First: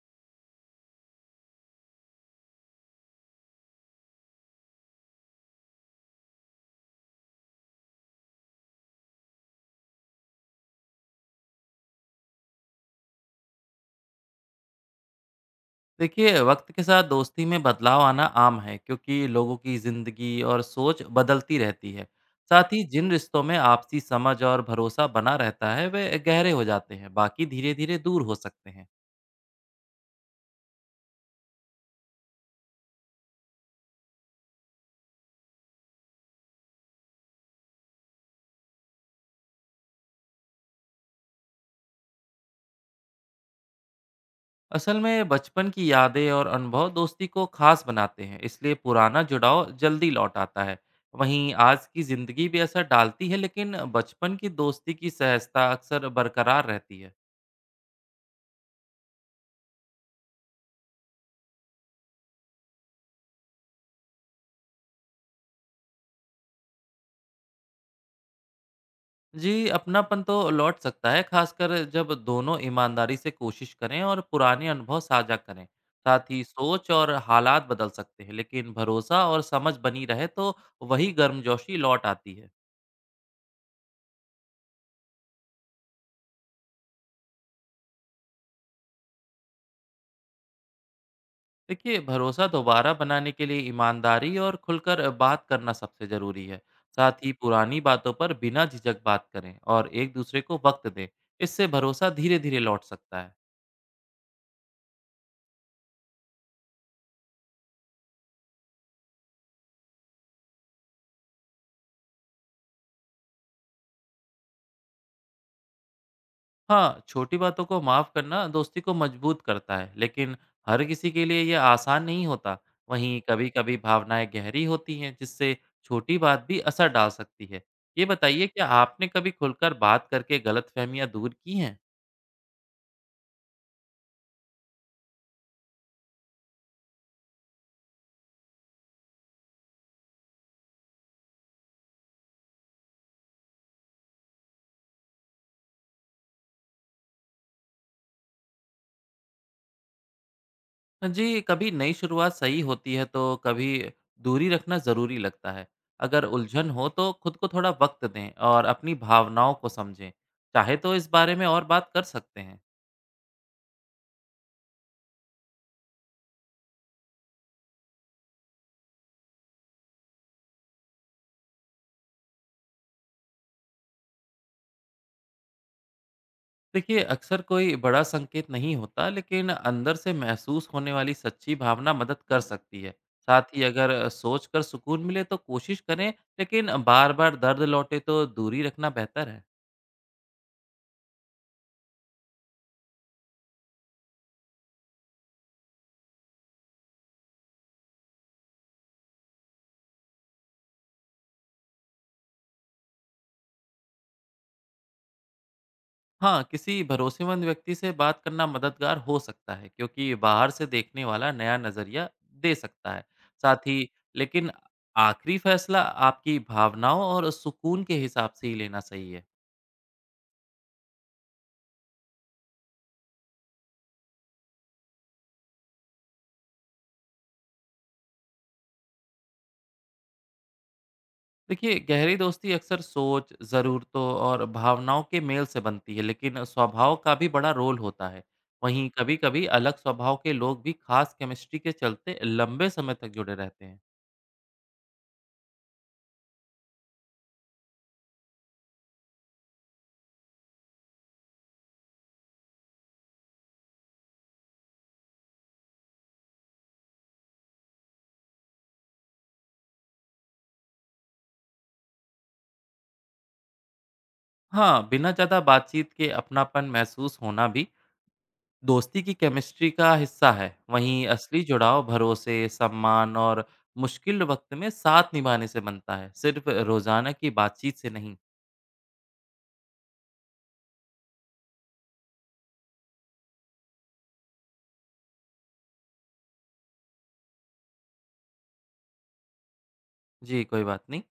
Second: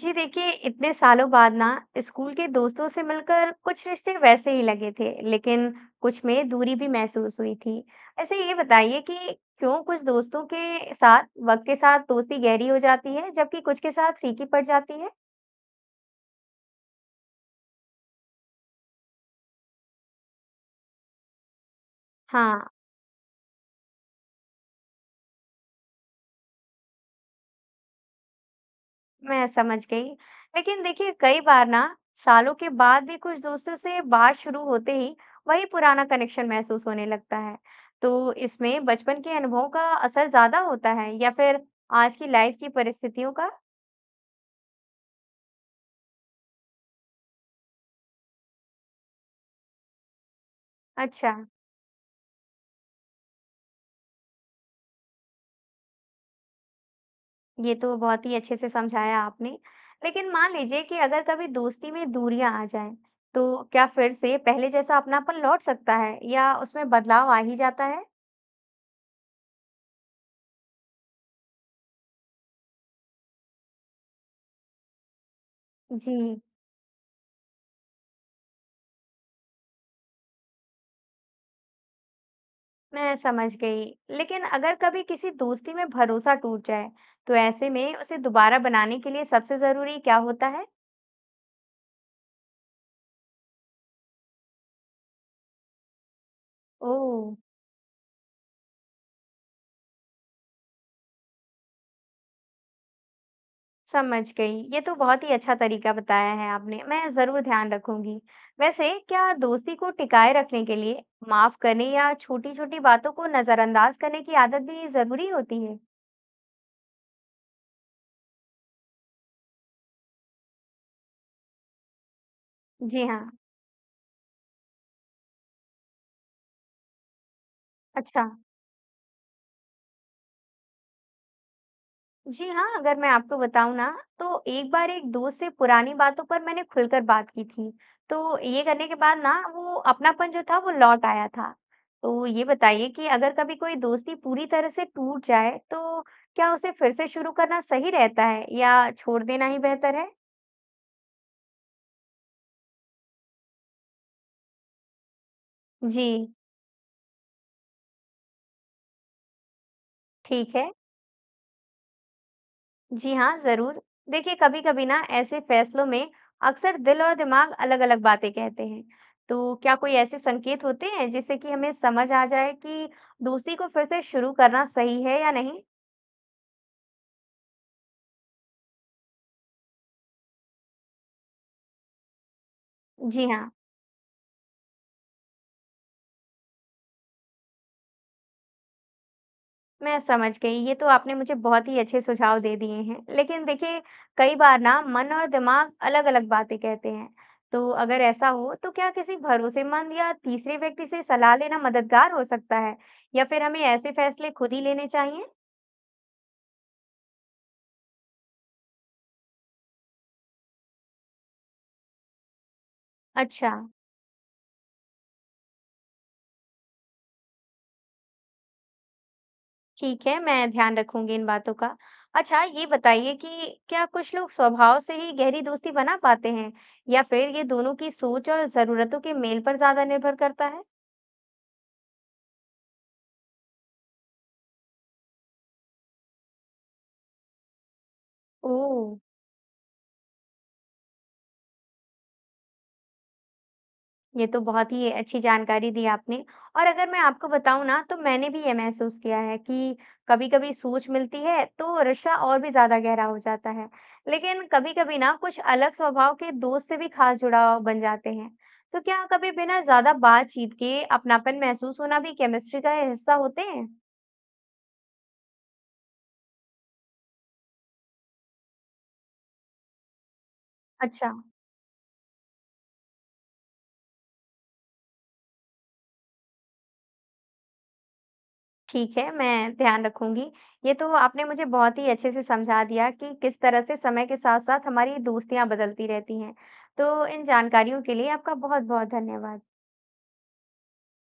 जी देखिए, इतने सालों बाद ना स्कूल के दोस्तों से मिलकर कुछ रिश्ते वैसे ही लगे थे, लेकिन कुछ में दूरी भी महसूस हुई थी। ऐसे ये बताइए कि क्यों कुछ दोस्तों के साथ वक्त के साथ दोस्ती गहरी हो जाती है जबकि कुछ के साथ फीकी पड़ जाती है। देखिए, वक्त के साथ दोस्ती में बदलाव आना आम है क्योंकि लोगों की ज़िंदगी और सोच बदलती रहती है। हाँ। साथ ही जिन रिश्तों में आपसी समझ और भरोसा बना रहता है, वे गहरे हो जाते हैं, बाकी धीरे धीरे दूर हो सकते हैं। मैं समझ गई। लेकिन देखिए, कई बार ना सालों के बाद भी कुछ दोस्तों से बात शुरू होते ही वही पुराना कनेक्शन महसूस होने लगता है। तो इसमें बचपन के अनुभवों का असर ज्यादा होता है या फिर आज की लाइफ की परिस्थितियों का? असल में बचपन की यादें और अनुभव दोस्ती को खास बनाते हैं, इसलिए पुराना जुड़ाव जल्दी लौट आता है। अच्छा। वहीं आज की ज़िंदगी भी असर डालती है, लेकिन बचपन की दोस्ती की सहजता अक्सर बरकरार रहती है। ये तो बहुत ही अच्छे से समझाया आपने। लेकिन मान लीजिए कि अगर कभी दोस्ती में दूरियां आ जाएं तो क्या फिर से पहले जैसा अपनापन लौट सकता है या उसमें बदलाव आ ही जाता है? जी, अपनापन तो लौट सकता है, खासकर जब दोनों ईमानदारी से कोशिश करें और पुराने अनुभव साझा करें। साथ ही जी। सोच और हालात बदल सकते हैं, लेकिन भरोसा और समझ बनी रहे तो वही गर्मजोशी लौट आती है। मैं समझ गई। लेकिन अगर कभी किसी दोस्ती में भरोसा टूट जाए तो ऐसे में उसे दोबारा बनाने के लिए सबसे जरूरी क्या होता है? देखिए, भरोसा दोबारा बनाने के लिए ईमानदारी और खुलकर बात करना सबसे ज़रूरी है। ओह। साथ ही पुरानी बातों पर बिना झिझक बात करें और एक दूसरे को वक्त दें। इससे भरोसा धीरे-धीरे लौट सकता है। समझ गई, ये तो बहुत ही अच्छा तरीका बताया है आपने, मैं जरूर ध्यान रखूंगी। वैसे क्या दोस्ती को टिकाए रखने के लिए माफ करने या छोटी छोटी बातों को नजरअंदाज करने की आदत भी जरूरी होती है? हाँ, छोटी बातों को माफ़ करना दोस्ती को मजबूत करता है, लेकिन हर किसी के लिए यह आसान नहीं होता। जी वहीं हाँ। कभी-कभी भावनाएँ गहरी होती हैं, जिससे छोटी बात भी असर डाल सकती है। ये अच्छा। बताइए, क्या आपने कभी खुलकर बात करके गलतफ़हमियाँ दूर की हैं? जी हाँ, अगर मैं आपको बताऊँ ना, तो एक बार एक दोस्त से पुरानी बातों पर मैंने खुलकर बात की थी। तो ये करने के बाद ना वो अपनापन जो था वो लौट आया था। तो ये बताइए कि अगर कभी कोई दोस्ती पूरी तरह से टूट जाए, तो क्या उसे फिर से शुरू करना सही रहता है या छोड़ देना ही बेहतर है? हाँ जी, कभी नई शुरुआत सही होती है, तो कभी दूरी रखना ज़रूरी लगता है। अगर जी। उलझन हो, तो खुद को थोड़ा वक़्त दें और अपनी भावनाओं को समझें। ठीक है। चाहे तो इस बारे में और बात कर सकते हैं। जी हाँ, ज़रूर। देखिए, कभी-कभी ना ऐसे फैसलों में अक्सर दिल और दिमाग अलग-अलग बातें कहते हैं। तो क्या कोई ऐसे संकेत होते हैं जिससे कि हमें समझ आ जाए कि दोस्ती को फिर से शुरू करना सही है या नहीं? देखिए, अक्सर कोई बड़ा संकेत नहीं होता, लेकिन अंदर से महसूस होने वाली सच्ची भावना मदद कर सकती है। जी हाँ। साथ ही अगर सोच कर सुकून मिले तो कोशिश करें, लेकिन बार बार दर्द लौटे तो दूरी रखना बेहतर है। मैं समझ गई। ये तो आपने मुझे बहुत ही अच्छे सुझाव दे दिए हैं। लेकिन देखिए, कई बार ना मन और दिमाग अलग-अलग बातें कहते हैं। तो अगर ऐसा हो, तो क्या किसी भरोसेमंद या तीसरे व्यक्ति से सलाह लेना मददगार हो सकता है? या फिर हमें ऐसे फैसले खुद ही लेने चाहिए? हाँ, किसी भरोसेमंद व्यक्ति से बात करना मददगार हो सकता है क्योंकि बाहर से देखने वाला नया नज़रिया दे सकता है। अच्छा। साथ ही लेकिन आखिरी फैसला आपकी भावनाओं और सुकून के हिसाब से ही लेना सही है। ठीक है, मैं ध्यान रखूँगी इन बातों का। अच्छा, ये बताइए कि क्या कुछ लोग स्वभाव से ही गहरी दोस्ती बना पाते हैं या फिर ये दोनों की सोच और ज़रूरतों के मेल पर ज़्यादा निर्भर करता है? देखिए, गहरी दोस्ती अक्सर सोच, ज़रूरतों और भावनाओं के मेल से बनती है, लेकिन स्वभाव का भी बड़ा रोल होता है। ओह! वहीं कभी-कभी अलग स्वभाव के लोग भी खास केमिस्ट्री के चलते लंबे समय तक जुड़े रहते हैं। ये तो बहुत ही अच्छी जानकारी दी आपने। और अगर मैं आपको बताऊं ना तो मैंने भी ये महसूस किया है कि कभी-कभी सोच मिलती है तो रिश्ता और भी ज्यादा गहरा हो जाता है, लेकिन कभी-कभी ना कुछ अलग स्वभाव के दोस्त से भी खास जुड़ाव बन जाते हैं। तो क्या कभी बिना ज्यादा बातचीत के अपनापन महसूस होना भी केमिस्ट्री का हिस्सा होते हैं? हाँ, बिना ज़्यादा बातचीत के अपनापन महसूस होना भी दोस्ती की केमिस्ट्री का हिस्सा है। वहीं अच्छा। असली जुड़ाव भरोसे, सम्मान और मुश्किल वक्त में साथ निभाने से बनता है, सिर्फ रोज़ाना की बातचीत से नहीं। ठीक है, मैं ध्यान रखूँगी। ये तो आपने मुझे बहुत ही अच्छे से समझा दिया कि किस तरह से समय के साथ-साथ हमारी दोस्तियाँ बदलती रहती हैं। तो इन जानकारियों के लिए आपका बहुत-बहुत धन्यवाद। जी, कोई बात नहीं।